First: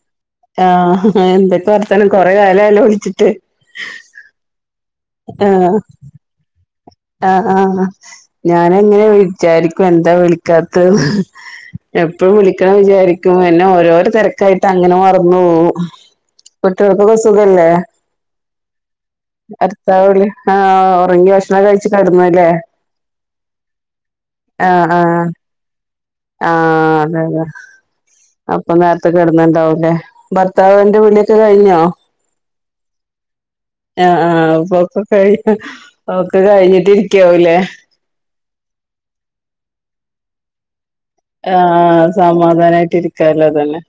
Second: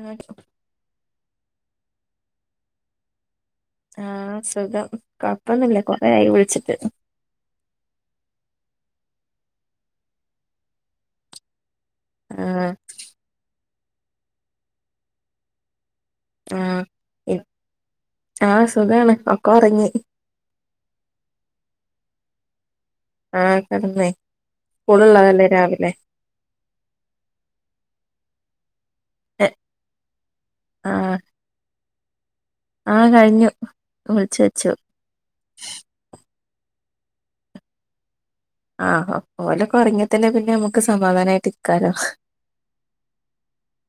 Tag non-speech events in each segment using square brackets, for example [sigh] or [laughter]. ആഹ് ആഹ് എന്തൊക്കെ വർത്താ നം കൊറെ കാലായല്ലോ വിളിച്ചിട്ട് ആ സുഖം കൊഴപ്പൊന്നുമില്ല കൊറയായി വിളിച്ചിട്ട് ആ ആഹ് ഞാന എങ്ങനെ വിചാരിക്കും എന്താ വിളിക്കാത്ത് ന്ന് എപ്പോഴും ആഹ് വിളിക്കണം വിചാരിക്കും എന്നെ ഓരോ ര തിരക്കായിട്ട് അങ്ങനെ മറന്ന പോകും ആഹ് കുട്ടികളൊക്കെ ഇ- സുഖല്ലേ ആഹ് സുഖാണ് ഒക്കെ ഒറങ്ങി അടുത്താളി ആ തുങ്കി ഭഷണം കഴിച്ചു കിടന്നല്ലേ ആ കട ന്നേ സ്കൂളള്ളതല്ലേ രാവിലെ ആ അതെ അതെ ആ അപ്പൊ നേരത്തെ കിടന്നണ്ടാവുംല്ലെ ഭർത്താവി ന്റെ ആഹ് വിളിയൊക്കെ കഴിഞ്ഞോ ആഹ് കഴിഞ്ഞു ആ ആ വിളിച്ചു വെച്ചു [unintelligible] ഒക്കെ കഴിഞ്ഞിട്ട് ഇരിക്കാവല്ലേ ആഹ് ഓലൊക്കെ ഉറങ്ങിയത്തല്ലേ പിന്നെനമുക്ക് ആ സമാധാനായിട്ട് ഇരിക്കാല്ലോ തന്നെ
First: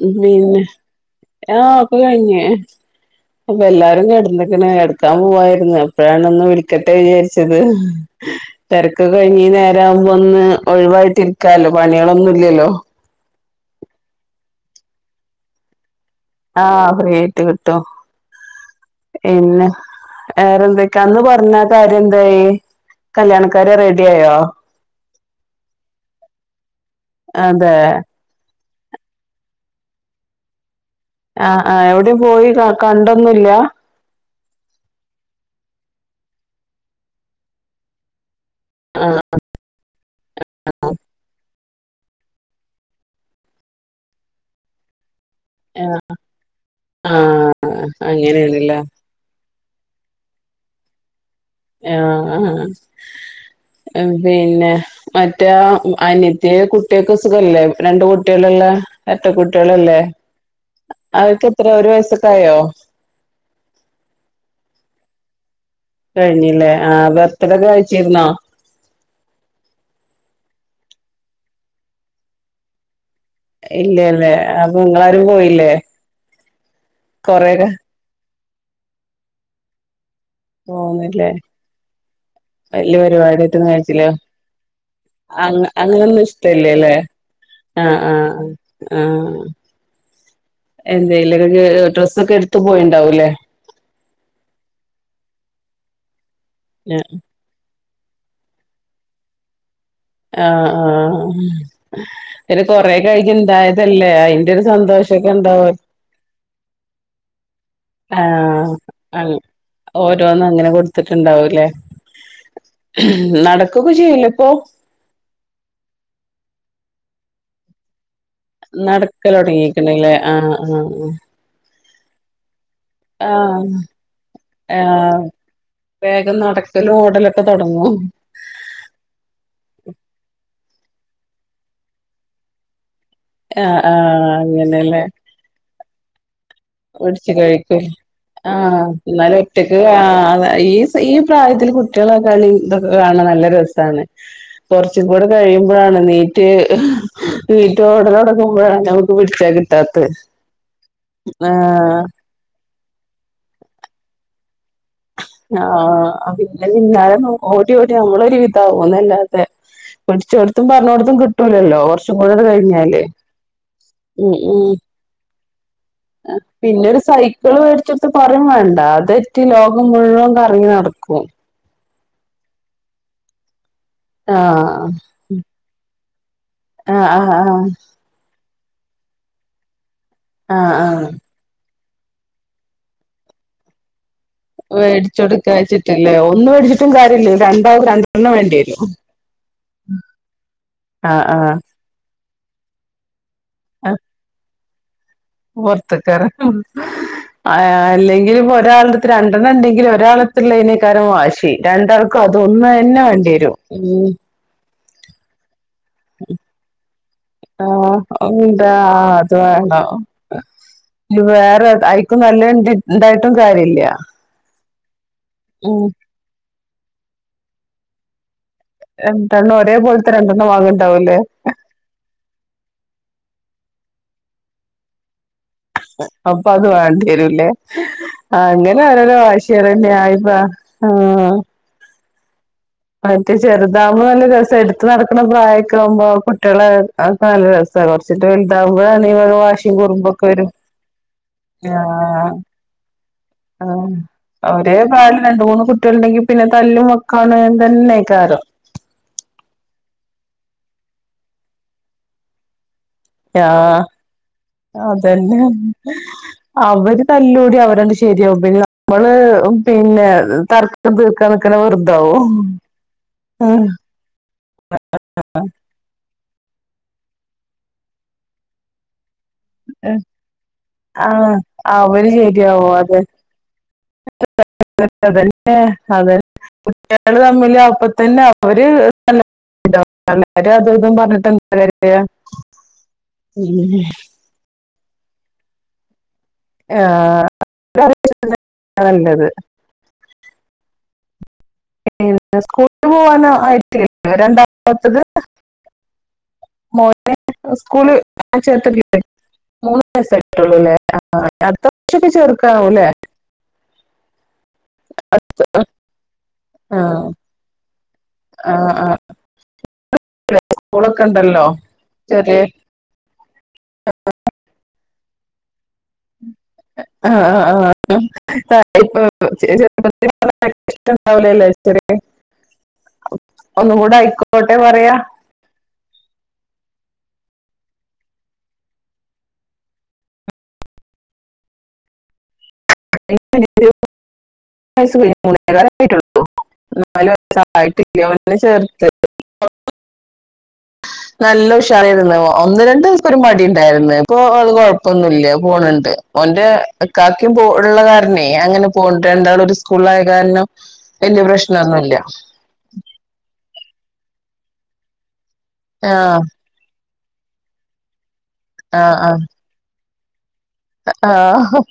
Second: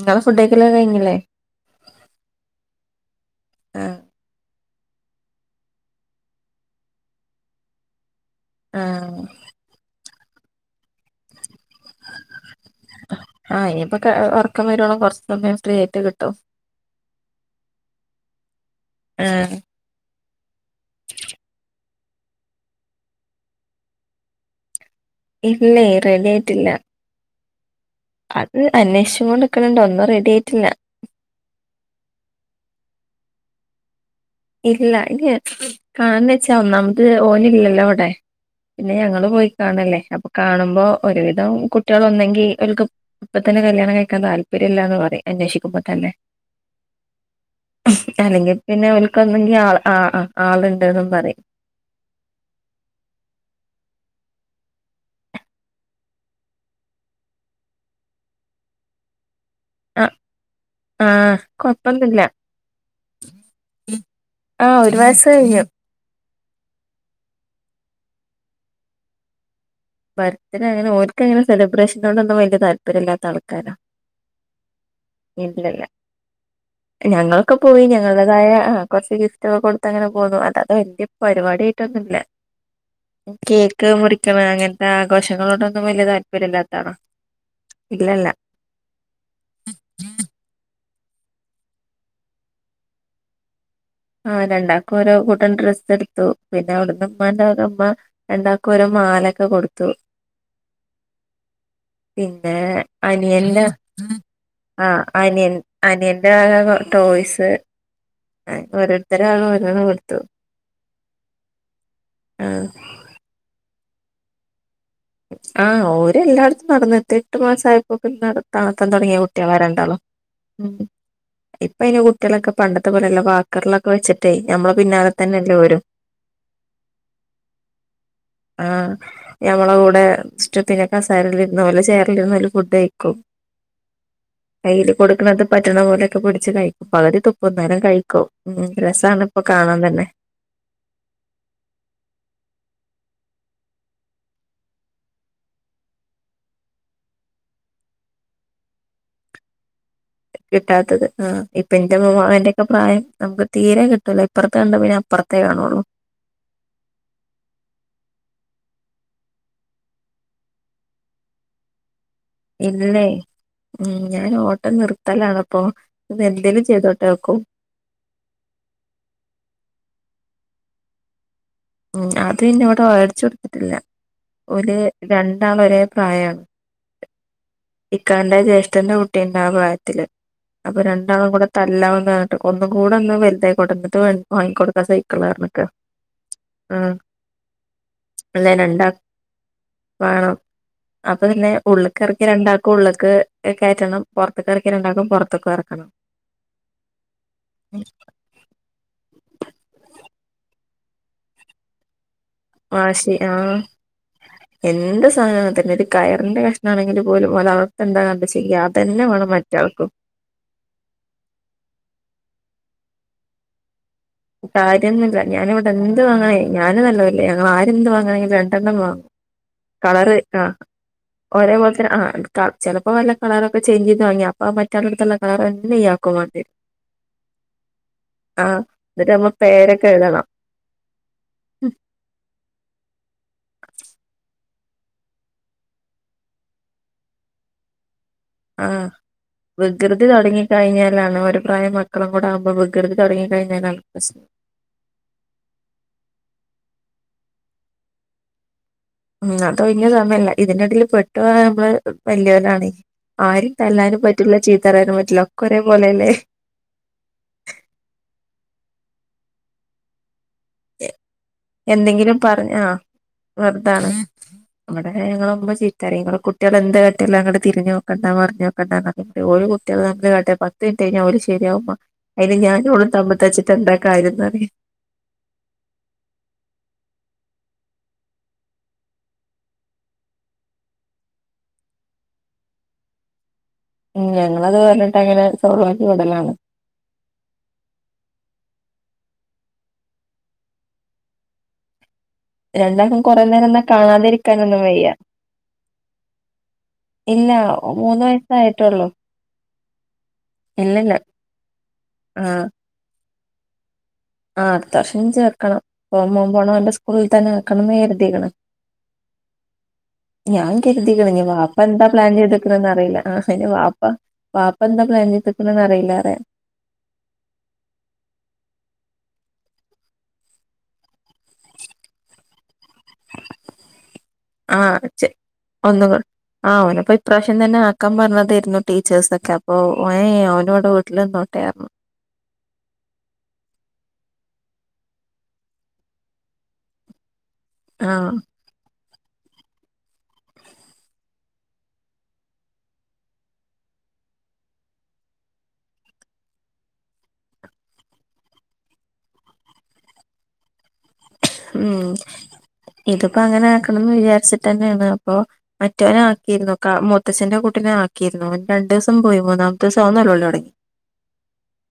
ഇങ്ങളെ പിന്നെ ഫുഡഴിക്കലൊക്കെ കഴിഞ്ഞില്ലേ ആ ഒക്കെ കഴിഞ്ഞു അപ്പൊ ആഹ് എല്ലാരും കിടന്ന ഇങ്ങനെ എടുക്കാൻ പോവായിരുന്നു അപ്പോഴാണ് ഒന്ന് വിളിക്കട്ടെ വിചാരിച്ചത് തിരക്ക് ആഹ് കഴിഞ് നേര ആവുമ്പോ ഒന്ന് ഒഴിവായിട്ട്ിരിക്കല്ലോ പണികളൊന്നുംല്ലല്ലോ ആഹ് ഇനിയിപ്പൊ ഉറക്കം വരുോണം കൊറച്ച് സമയം ഫ്രീ ആയിട്ട് കിട്ടും ആ ഫ്രീ ആയിട്ട് കിട്ടും ആഹ് പിന്ന വേറെന്തക്കാ അന്ന് പറഞ്ഞ കാര്യം എന്തായി കല്യാണക്കാരെ റെഡി ആയോ ഇല്ലേ റെടിയായിറ്റില്ല അതെ അത് അന്വേഷിച്ചം കൊണ്ട്ക്കണണ്ടോ ഒന്നും റെഡി ആയിട്ടില്ല ആ ആ എവിടെ പോയി കണ്ടൊന്നില്ല ഇല്ല ഇത് കാണന്ന് വെച്ച നമത് ഓന ഇല്ലല്ലോ വിടെ പിന്നെ ആഹ് ഞങ്ങള്ൾ പോയി കാണല്ലേ അപ്പൊ കാണുമ്പോ ഒരുവിധം കു കുട്ടികളൊന്നെങ്കിൽ ഓല്ക് ഇപ്പം തന്നെ കല്യാണം കഴിക്കാൻ താല്ര്യമില്ലാന്ന് പറയും അന്വേഷിക്കുമ്പോ ആഹ് തന്നെ ആഹ് അല്ലെങ്കിൽ അങ്ങനെയാണല്ലേ പിന്നെ [unintelligible] ആ ആ ആളുണ്ട്ന്ന് പറയും ആഹ് പിന്നെ മറ്റേ അനത്തി കുട്ടികൾക്ക് സുഖല്ലേ രണ്ട് കുട്ടികള എ എരറ്റ കുട്ടികളല്ലേ ആ ആ അവർക്ക് എത്ര ഒരു കൊഴപ്പൊന്നില്ല വയസ്സൊക്കെ ആയോ ആ ഒരു വയസ് കയിഞ്ഞു കഴിഞ്ഞില്ലേ ആ ബെർത്ഡേയ് കഴിച്ചിരുന്നോ ബർത്ത് ഡേ അങ്ങനെ ഓൽക്ക് അങ്ങനെ സെലിബ്രേഷന കൊണ്ടൊന്നും വല താല്പര്യമല്ല ഇല്ലല്ലേ അപ്പൊ നിങ്ങളാരും പോയില്ലേ ഇല്ലല്ല ഞങ്ങളൊക്കെ കൊറെക്കെ പോയി ഞങ്ങളേതായ കുറച്ച് ഗിഫ്റ്റ്ൊക്കെ കൊടുത്തങ്ങനെ പോന്നുന്നു അതാതോ എന്റെ ഇപ്പ പോന്നില്ലേ പരിപാടിയായിട്ടൊന്നുമില്ല വല്യ കേക്ക് മുറിക്കണ അങ്ങനെ അ അങ്ങനൊന്നും ഇഷ്ടല്ലേല്ലേ ആഹ് ഇല്ലല്ല ആഹ് എന്തേലൊക്കെ ഡ്രസ്സൊക്കെ എടുത്ത് പോയിണ്ടാവൂലേ. ആഹ് രണ്ടാക്കും ഓരോ കൂട്ടം ഡ്രസ്സ് എടുത്തു, പിന്നെ അവിടുന്നുമ്മാന്റെ വക ഉമ്മ രണ്ടാക്കും ഒരു മാലക്കെ കൊടു ആഹ് ആഹ് പിന്നെ കൊറേ കഴിഞ്ഞ് അനിയന്റെ ഇണ്ടായതല്ലേ അതിന്റെ ഒരു ആ സന്തോ അനിയൻ അനിയന്റെ വക ടോയ്സ് ആഹ് ഓരോരുത്തര ആൾ [unintelligible] ഓരോന്ന് കൊടുത്തു ഓരോന്നങ്ങനെ കൊടു ത്തിട്ടുണ്ടാവൂലേ ആ നടക്കൊക്കെ ചെയ്യില്ലേ ഇപ്പൊ ആഹ് ഓര് എല്ലായിടത്തും നടന്നിട്ട് എട്ട് മാസായപ്പോ നട നടത്താൻ തൊടങ്ങിയ കുട്ടികളാ രണ്ടാളും നടക്കലൊടങ്ങീക്ക്ണ്ല്ലേ ആഹ് ഉം ആഹ് ഇപ്പയിന് കുട്ടിയളൊക്കെ പണ്ടത്തെ പോലെയല്ല ആഹ് വാക്കറിലൊക്കെ വെച്ചിട്ടേ, നമ്മള് പിന്നാലെ ആഹ് തന്നെയല്ലേ ഓരും വേഗം നടക്കലും ഓടലൊക്കെ തൊടങ്ങും ആഹ് ഞമ്മളെ കൂടെ ഇഷ്ടത്തിന് കസേരലിരുന്ന്‌ ഓലെ ചെയർലിരുന്ന് ഓല് ഫുഡ് കഴി ക്കും ആഹ് ആഹ് കയ്ല് അങ്ങനെല്ലേ കൊടുക്കണത് പറ്റണ പോലെ [unintelligible] കഴിക്കും ഉം ആഹ് രസാണ് എന്നാലും ഇപ്പൊ കാണാൻ ഒറ്റക്ക് തന്നെ ആ ഈ ഈ പ്രായത്തില് കുട്ട്യാളെ കളി ഇതൊക്കെ കാണ നല്ല രസാണ് കൊറച്ചും കൂടെ കഴിയുമ്പളാണ് നീറ്റ് നീറ്റ് ഓട തൊടങ്ങുമ്പയാണ് നമുക്ക് പിടിച്ച കിട്ടാത്തത് കിട്ടാത്തത് ആ ഇപ്പന്റെ മോന്റെ ഒക്കെ പ്രായം നമുക്ക് തീരെ കിട്ടൂല ഇപ്പറത്ത് കണ്ട പിന്നെ അപ്പുറത്തേ കാണുള്ളൂ ആഹ് പിന്നെ പിന്നാലെ ഓടി ഓടി നമ്മളൊരു വിധ ധാവൂന്നല്ലാത പിടിച്ചോട്ത്തും പറഞ്ഞോട്ത്തും കിട്ടൂലല്ലോ ചൂടണ് കഴിഞ്ഞാലേ ഇല്ലേ ഞാൻ ഉം ഉം ഓട്ടം നിർത്തലാണിപ്പോ ഇത് എന്തേലും പിന്നൊരു ചെയ്തോട്ടെ ഓക്കും സൈക്കിള് മേടിച്ച് കൊടുത്ത പറയ് വേ വേണ്ട അതെറ്റ് ലോകം മുഴുവൻ കറങ്ങി നടക്കും ഉം അത് പിന്നെവിടെ വേടിച്ചു കൊടുത്തിട്ടില്ല ഓല് ആഹ് രണ്ടാളും ഒരേ പ്രായാണ് ആഹ് ആഹ് ആഹ് ച്ചന്റെ കുട്ടിണ്ട് ആ പ്രായത്തില് ആഹ് അപ്പൊ ആഹ് രണ്ടാളും കൂടെ തല്ലാവും ന്ന് പറഞ്ഞിട്ട് ഒന്നു കൂടെ ഒന്ന് വെല്തായിക്കോട്ടേ ന്ന്ട്ട് വേ വേടിച്ചൊടുക്കച്ചിട്ടില്ലേ ഒന്ന് വേടിച്ചിട്ടും ഉം കാര്യല്ലെയ് രണ്ടാളും രണ്ടെണ്ണം വേണ്ടി വെരും വാണം അപ്പൊ പിന്നെ ഉള്ള്ക്കെറക്ക്യ രണ്ടാക്കും ഉള്ള്ക്ക് കേറ്റണം പൊറത്ത റക്ക്യാ രണ്ടാക്കും പുറത്തേക്കും ഇറക്കണം പൊർത്ത്ക്കെറ [unintelligible] ആ അല്ലെങ്കില് ഒരാളെട്ത്ത് രണ്ടെണ്ണം ണ്ടെങ്കില് ഒരാളെട്ത്ത്ള്ളീന് ക്കാരം വാശി രണ്ടാൾക്കും അതൊന്ന് തന്നെ വാശി വേണ്ടി വരും ആഹ് ഉം എന്ത് സാനോം അങ്ങനെത്തന്നെടി കയറിന്റെ കഷ്ണാങ്കിൽ പോലും ഒരാളെടുത്ത് ഇണ്ടായ എന്താ ചെയ്യാ അതെന്നെ വേണം മറ്റാൾക്കും ഇ വേറെ അയ്ക്കും നല്ലത്ണ്ടായിട്ടും കാര്യല്ല കാര്യോന്നുല്ല ഞാനിവിടെ ഉം എന്ത് വാങ്ങണേ ഞാനും നല്ലല്ലേ ഞങ്ങൾ ആരെന്ത്‌ വാങ്ങാണെങ്കിലും [unintelligible] കളറ് രണ്ടെണ്ണം ആഹ് വാങ്ങണ്ടാവൂലേ ഒരേപോലെ തന്നെ ആഹ് ചെലപ്പോ വല്ല കളർ ചേഞ്ച് ചെയ്ത് വാങ്ങ്യ അപ്പൊ മറ്റാളെട്ത്തുള്ള കളർ ഇയാക്കും വേണ്ടി അപ്പൊ വരും. അത് വാണ്ടി വെരുംല്ലേ ആ എന്നിട്ട് അങ്ങനെരോരോ നമ്മ പേരൊക്കെ വാശിയാണ് ആ എഴുതണം പ്പ ആഹ് മറ്റേ ചെറുതാകുമ്പോ നല്ല രസ ഇട്ത്ത് നടക്ക്ണ പ്രായൊക്കാകുമ്പോ കുട്ട്യാളെ നല്ല രസ കൊറ ച്ചിട്ട് ആ വെലുതാവുക വാഷിം വികൃതി കുറുമ്പൊക്കെ തുടങ്ങി വെരും കഴിഞ്ഞാലാണ് ഒരു പ്രായം മക്കളും കൂടെ ആഹ് ആകുമ്പോ വികൃതി തുടങ്ങി കഴിഞ്ഞാലാണ് ആഹ് പ്രശ്നം അവര് [unintelligible] രണ്ട് മൂന്ന് കുട്ട്യാള്ണ്ടെങ്കി പിന്നെ തല്ല് മൊ [unintelligible] ഉം അത് വെല്യ സമയല്ല ഇതിന്റെ എടേല് പെട്ടുപോണത് നമ്മള് വെല്യോലാണെ ആരേം ആഹ് തല്ലാനും പറ്റൂല്ല ചീത്തറയാനും പറ്റൂല്ല അതന്നെ ഒക്കൊ രേ പോലല്ലേ അവര് തല്ലൂടി അവരണ്ട് ശരിയാവും പിന്നെ നമ്മള് പിന്നെ തർക്കം തീർക്കാൻ നിക്കണത് വെറുതാവും വെർതാണ് ഇവടെ ഞങ്ങളെ ഉമ്മ ചീത്തറിയും ഇങ്ങള് കു ട്ട്യാള് എന്ത്‌ കാട്ട്യാലും അങ്ങട്ട് തിരിഞ്ഞോക്കണ്ട മറിഞ്ഞു നോക്കണ്ട ന്ന് പറയും ഒരു കുട്ട്യാളെന്നെ കാട്ട്യാ പത്ത് മിനിറ്റ് കഴിഞ്ഞാ ഓല് ആഹ് ശെരിയാവും മ്മ അവര് അതിന് ഞാനും ശരിയാവും ഓളും അതെ തമ്മ് തച്ച്ണ്ടെന്താ കാര്യം [unintelligible] ഏ അതെ കുട്ട്യാള് തമ്മില് അപ്പൊ തന്നെ ഓല് [inaudible] ആ ഞങ്ങളത് പറഞ്ഞിട്ട് അങ്ങനെ സോൾവാക്കി വിടലാണ് ആ നല്ലത് സ്കൂളിൽ രണ്ടാക്കും കൊറേ നേരം എന്നാ പോവാനായിട്ടില്ലേ കാണാതിരിക്കാനൊന്നും വയ്യ രണ്ടാമത്തത് [unintelligible] ഇല്ല മൂന്ന് വയസ്സായിട്ടുള്ളൂ മൂന്ന് വയസ്സായിട്ടുള്ളൂല്ലേ ഇല്ലില്ല ആ അടുത്ത വർഷൊക്കെ ചേർക്കാവൂല്ലേ ആ അടുത്ത വർഷം ചേർക്കണം മോമ്പോവുമ്പോ മോന്റെ ആ, സ്കൂളിൽ തന്നെ നിക്കണംന്ന് കരുതിക്ക് ണ് ആ ആ [inaudible] ഇല്ല, ഞാൻ സ്കൂളൊക്കെ കരുതിക്ക്ണ് ഞ്ഞി ഉണ്ടല്ലോ വാപ്പ എന്താ പ്ലാൻ ചെറിയ ചെയ്ത്ക്ക്ണ് ന്ന് അറിയില്ല അയിന് വാപ്പ വാ പ്പെന്താ പ്ലാൻ ചെയ്ത്ക്ക്ണ്ന്നറിയൂല ആ ആ [inaudible] ഒന്നും കൂടെ ആയിക്കോട്ടെ പറയാ ആഹ ഓനെപ്പോ ഇപ്രാശ്യം തന്നെ ആക്കാൻ പറഞതേര്ന്നു ടീച്ചേഴ്സൊക്കെ അപ്പൊ ഏ ഓനിവിടെ വീട്ടില് ട്ടേ പറഞ്ഞു [inaudible] സട്ട ആ ചേർത്ത് [unintelligible] [inaudible] നല്ല ഉഷാറിരുന്നു ഒന്ന് രണ്ടു ദിവസ ഒരു പടി ഉണ്ടായിരുന്നു ഇപ്പൊ അത് കൊഴപ്പൊന്നുമല്ല പോണിണ്ട് അവറെ കാക്കും പോ ഉള്ള കാരനേ അങ്ങനെ പോ രണ്ടാൾ ഒരു സ്കൂള ആായ കാരണം വല്യ ഉം പ്രശ്നൊന്നുമില്ല ഇതിപ്പോ അങ്ങനെ ആക്കണംന്ന് വിചാരിച്ചിട്ട തന്നെയാണ് അപ്പൊ മറ്റവന ആഹ് ആക്കിയിരുന്നു മുത്തച്ഛ്ന്റെ കുട്ടനെ ആക്കിയിരുന്നു രണ്ട ദിവസം ആഹ് പോയി മൂന്നമത്തെ ദിവം ആന്നല്ലോ തുടങ്ങി ആഹ് ആഹ്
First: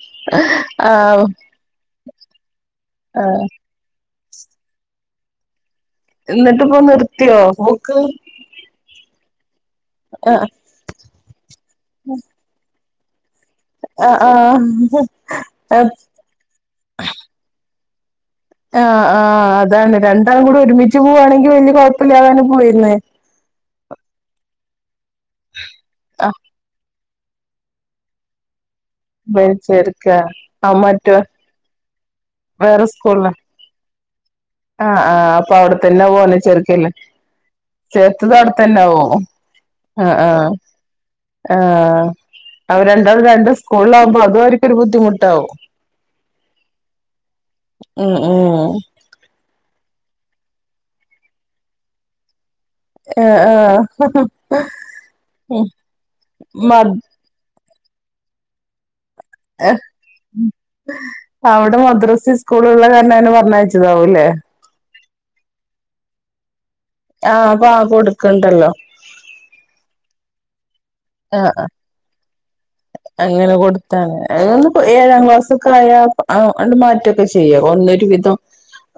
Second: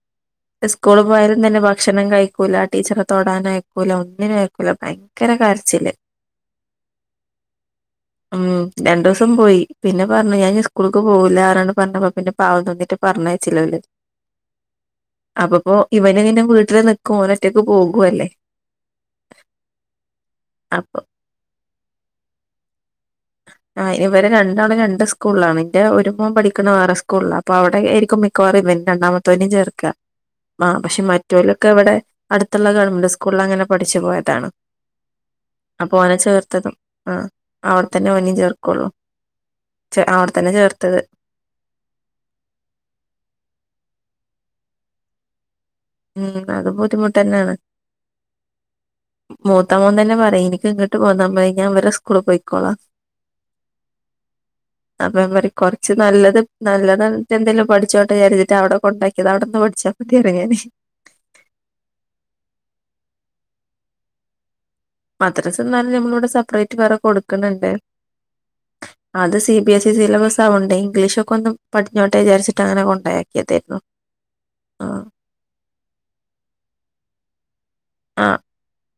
സ്കൂള് ആഹ് പോയാലും തന്നെ ഭക്ഷണം കഴിക്കൂല ടീച്ചറെ ആഹ് തൊടാനയക്കൂല ഒന്നിനും വക്കുള്ള ഭയങ്കര കാർച്ചില് എന്നിട്ട് ഇപ്പൊ നിർത്തിയോ ബക്ക് ഉം രണ്ടു ദിവസം പോയി പിന്നെ പറഞ്ഞു ആഹ് ഞാൻ സ്കൂളൾക്ക് പോകില്ല ആാണ് പറഞ്ഞപ്പ പിന്നെ പാവം തോന്നിട്ട് പറഞ്ഞയച്ചില്ല ആഹ് ആഹ് അപ്പപ്പോ ആഹ് ഇവന് നിന്നെ വീട്ടില് നിക്കും ോന ഒറ്റക്ക് പോകും അല്ലേ ആ് ആ് അതാണ് രണ്ടാളും കൂടി അപ്പൊ ഒരുമിച്ച് പോവാണെങ്കി വല്ലിയ കുഴപ്പമില്ലാവാനും പോയിുന്നേ ആ ഇവരെ രണ്ടാള രണ്ട് സ്കൂളാണ് എന്റെ ഒരു മുോം ആഹ് പഠിക്കണ ആർ എസ് അപ്പ അവിടെ ആരിക്കും മിക്കവാറ ഇവന്റ് രണ്ടാമവും ചേർക്ക വലിച്ചെടുക്ക ആ പക്ഷെ മറ്റലൊക്കെ ഇവിടെ അടുത്തുള്ള വേറെ ഗവൺമെന്റ് സ്കൂളിലാ സ്കൂളിൽങ്ങനെ പഠ ച്ചു പോോയതാണ് ആഹ് ആഹ് അപ്പൊ അവിടെത്തന്നെ പോന്നെ ചെറക്കല്ലേ ആ അവിടെത്തന്നെ ചേത്തത ഓനിം അടത്തന്നെ ചേർക്കുള്ളൂ ആാവോ ആ ആഹ അവിടെത്തന്നെ ചേർത്തത് ആഹ അവ രണ്ടാള രണ്ട് സ്കൂള ആകുമ്പോൾ അത്വർക്ക്ൊരു ബുദ്ധിമുട്ടാാവും ഉം അത് ബുദ്ധിമുട്ട് തന്നെയാണ് ഉം ഉം പത്താോം തന്നെ പറയും എനിക്ക്ിോട്ട്ന്നാ ഞാൻ വരെ സ്കൂള് പോയി ആഏ ആഹ അപ്പ പറ കൊറച്ച് നല്ലത് നല്ലതട്ട എന്തെിലും പഠിച്ച പച്ചോട്ട കാിച്ചട്ട്വിടെ കൊണ്ടാക്കിയത് അവിടെന്ന് പഠിച്ചാൽയ ഞാന് അവിടെ മദ്രസി സ്കൂള ഉള്ള കാരണംന് പറഞ്ഞയച്ചതാവൂല്ലേ മദ്രസ് എന്നാലും നമ്മള ഇടെ സെപ്പറേറ്റ് ആ അപ്പൊ കൊടുക്കണ്ട് ആ കൊടുക്കണ്ടല്ലോ അത് സി ബി എസ് ഇ സിലബ ആണ്ടെ ഇംഗ്ീഷ് ഒെ ആ ഒന്ന് പഠഞ്ഞോട്ട് വിാരിച്ച അങ്ങനെ കൊടുത്താണ് അൊന്ന് ആഹ് ഏഴാം ക്ലാസ്ക്കെ ആയാ അണ്ട് മാറ്റംൊക്കെ ചെയ്യ പോഓന്നൊരു വിധം ആഹ്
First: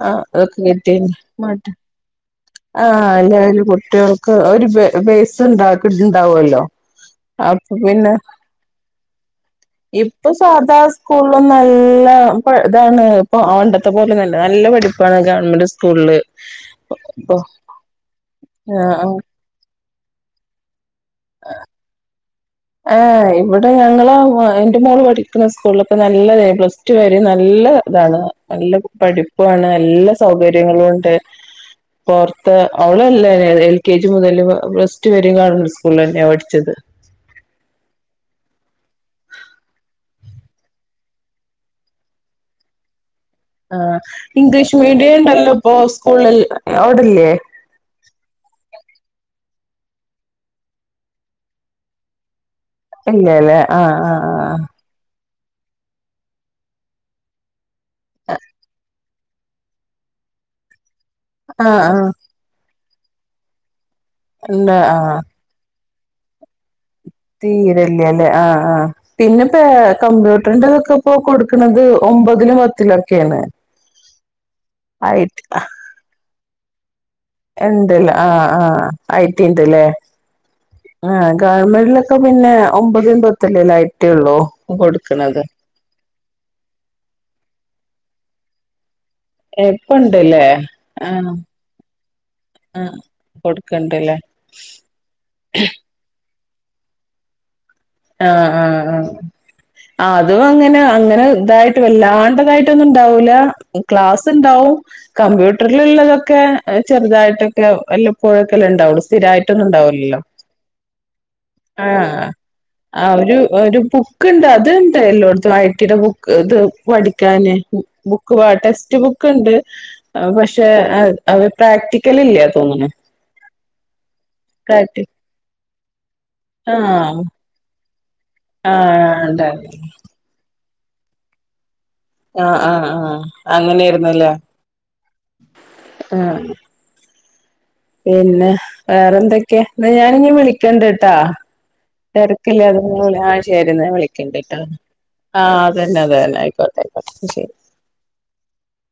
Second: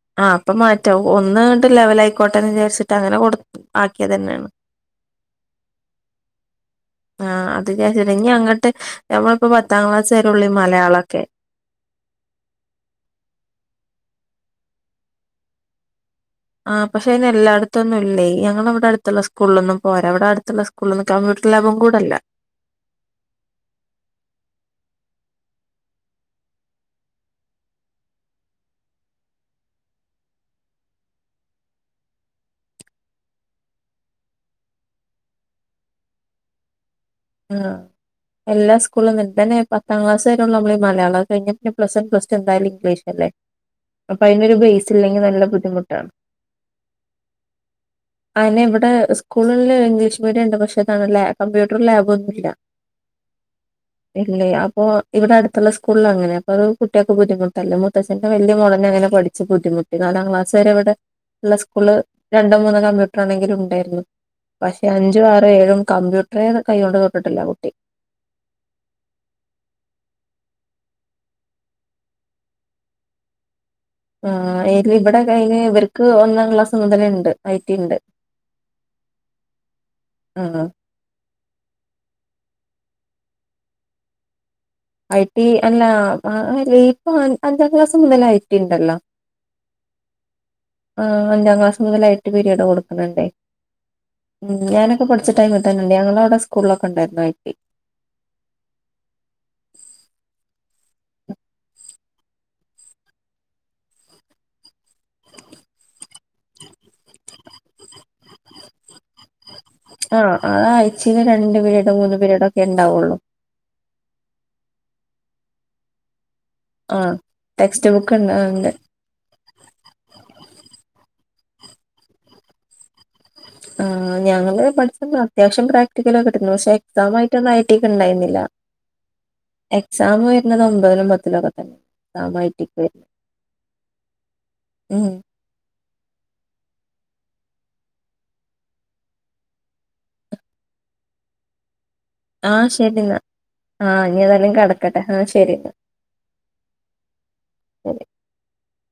ആഹ ആഹ് അപ്പൊ അതൊക്കെ കിട്ടി മാറ്റാവും മാറ്റ ഒന്ന്ങ്ങട്ട് ലെവലായിക്കോട്ടെന്ന് വിചാരിച്ചിട്ട് ആഹ അങ്ങനെ കൊടു എല്ലാവും കുട്ടികൾക്ക് ആക്കിയതന്നെയാണ് വേസ്ണ്ടണ്ടാവല്ലോ ആഹ അത്ച്ച ഇ അങ്ങോട്ട് നമ്മളിപ്പോ പത്താം ക്ലാസ് ഇപ്പൊ വരെയുള്ളൂ ഈ സാധാ മലയാളൊക്കെ സ്കൂളില നല്ല ഇതാണ് ഇപ്പൊ അണ്ട ഇത്തെ പോലെന്നല്ല നല്ല പഠിപ്പാണ് ഗവൺമെന്റ് സ്കൂളില് ആ പക്ഷേ അതിന ഇപ്പൊ എല്ലായിടത്തൊന്നും ഇല്ല ആഹ് ഞങ്ങവിടെടുത്തുള്ള സ്കൂളിൽൊന്നും പോരാ അവിടെ അടുത്തുള്ള കൂന്ന് കമ്പ്യൂട്ടർ ലാബും കൂട അല്ല ആ് ഇവിടെ ഞങ്ങള എന്റെ മോള് പഠിക്കുന്ന സ്കൂളിലൊക്കെ നല്ലത പ്ലസ് ടു ആ നല്ല നല്ല ഇതാണ് നല്ല പഠിപ്പാണ് എല്ലാ സൗകര്യങ്ങളും ഉണ്ട് പറത്ത് അവളല്ല എൽ കെ ജി മുതല് പ്ലസ് വരും കാണണ്ട് സ്കൂള തന്നെ പഠിച്ചത് ആ എല്ലാ സ്കൂളുംണ്ട്ന്നെ പത്താം ക്ലാസ് വെയള്ള നമ്മ മയാളം കഴിഞ്ഞ പിന്നെ പ്ലസ് വൺ പ്സ് ടു എന്താലും ഇംഗ്ലീഷ്ല്ലേ ആഹ ഇംഗ്ലീഷ് മീഡിയം ഉണ്ടല്ലോപ്പൊ ബുദ്ധിമുട്ടാണ് സ്കൂളിൽ അവിടല്ലേ ആയിന ഇവിടെ സ്കൂളില് ഇംഗ്ലീഷ് മീഡിയം ഉണ്ട് പക്ഷെ അതാണ് കമ്പ്യൂട്ടർ ലാബ്ൊന്നുമല്ല ഇല്ലല്ലേ ആഹ് ആഹ് പില്ല ആഹ് അപ്പൊ ഇവിടെ അടുത്ത് അത്തുള്ള സ്കൂള അങ്ങനെ അൊ ഒരു കുട്ടികൾക്ക് ബുദ്ധിുട്ടല്ല മുത്തച്ഛന്റെ വല മോളനെങ്ങനെ പഠിച്ച് ബുദ്ധിമുട്ടി നാലാം ക്ലാസ് വരെ ഇവിടെ ഉള്ള ആഹ് സ്കൂള് ആഹ് രണ്ടോ മൂന്നോ കമ്പ്യൂട്ടർ ആണെങ്കിലും ഉണ്ടായിരുന്നു ഉണ്ട് പഷേ ആഹ് അഞ്ചും ആറും ഏഴുഒന്നും കമ്പ്യൂട്ട്റെ കയ്യോണ്ട് തീരല്ല്യലേ ആ ആ പിന്ന പ്പേ കമ്പ്യൂ പ്പ ട്ടണ്ടതൊക്കെ പ്പം കൊട്ക്ക്ണത് ഒമ്പതിലും പത്തിലൊക്കേണ് ആ [unintelligible] ഇബടെ കഴിഞ്ഞ് ഇവര്ക്ക് ഒന്നാം ക്ലാസ് മുതലേ ൺ- രണ്ട്ല് ആ ആ ഐ ട്ടി ണ്ട്ലേ ആ ആ ഗവൺമെന്റിലൊക്കെ പിന്നെ ഒമ്പതുംപത്ത്ലുഎല്ലേ ഐ ട്ടി ഒള്ളൂ ഐ ട്ടി അല്ല ആ ഇപ്പ അഞ്ചാം ക്ലാസ് മുതലേ ഐ ട്ടി ഇണ്ടല്ലോ ഇപ്പ ഇണ്ടല്ലേ ആ ആഹ് അഞ്ചാം ക്ലാസ് മുതലേ ഐ ട്ടി പിരീഡ് ആഹ് കൊട്ക്ക്ണ് ണ്ട് കൊടുക്കണ്ടല്ലേ ഉം ഞാനൊക്കെ പഠിച്ച ടൈം ഇ [inaudible] പഠ്ച്ച ട്ടയ്മ് തന്ന ണ്ട് ഞങ്ങള ഔടെ സ്കൂൾളൊക്കെ ഇണ്ടായിരുന്നു ഐ ട്ടി ആ ആ ആ അതും അങ്ങനെ അങ്ങനെ തായിട്ട് വല്ലാണ്ടതായിട്ടൊന്നും ഇണ്ടാഊല ക്ലാസ്സ് ണ്ടാഉം കമ്പ്യൂട്ടർല്ള്ളതൊക്കെ ചെർതായിട്ടൊക്കെ വല്ലപ്പോഴൊക്കെല്ലെ ണ്ടാഉ സ്ഥിരായ് ആ അത് ആയ്ച്ചേല് രണ്ട് പീരീഡ് മൂന്ന് പിരീഡൊ ക്കെ ണ്ടാ ആ ഒരു ഒര് ബുക്ക്ണ്ട് അത്ണ്ട് എല്ലോട്ത്തും ഐ ട്ടി ടെ ബു കേട്ട് ആഹ് പഠിക്കാന് ബു ടെക്സ്റ്റ് ഉണ്ട് ബുക്ക് പ ഉണ്ട്. ടെക്സ്റ്റ് ബുക്ക് ഇണ്ട് പക്ഷെ അത് അത് പ്രാക്ടിക്കലില്ല തോന്ന്ണു ആ ഞങള് പഠിച്ചപ്പ അത്യാവ്ശ്യം പ്രാക്ടിക്കലൊക്കെ കിട്ടിന്നു പക്ഷെ എക്സാം ആഹ് ആയിട്ടാന്ന് ഐ ട്ടി ഒക്കെ ഇണ്ടായിന് ല ആഹ് ഉണ്ടായിരുന്നു എക്സാമ് വെര്ന്നത് ഒമ്പതിലും പത്തിലൊക്കെ തന്നെ എക്സാം ഐ ആ ആ ടിക്ക് ആ വരുന്നത് അങ്ങനെയ്രുന്നല്ലേ ഉം പിന്നെ വേറന്തൊക്കെ ന്ന ഞാന്ഞ് വിളിക്കണ്ട് ട്ടോ തെരക്കില്ല ആഹ് ശരിന്നാ അ [inaudible] ആ ശെരി ന്നാ ഞാ ആഹ് ഇനി ഏതായാലും വിളിക്കണ്ട്ട്ടോ കിടക്കട്ടെ ആഹ് ആ ശരിന്നാ അതന്നെ അതന്നെ അയ്ക്കോട്ടെ അയ്ക്കോട്ടെ മ് ശെരി [unintelligible]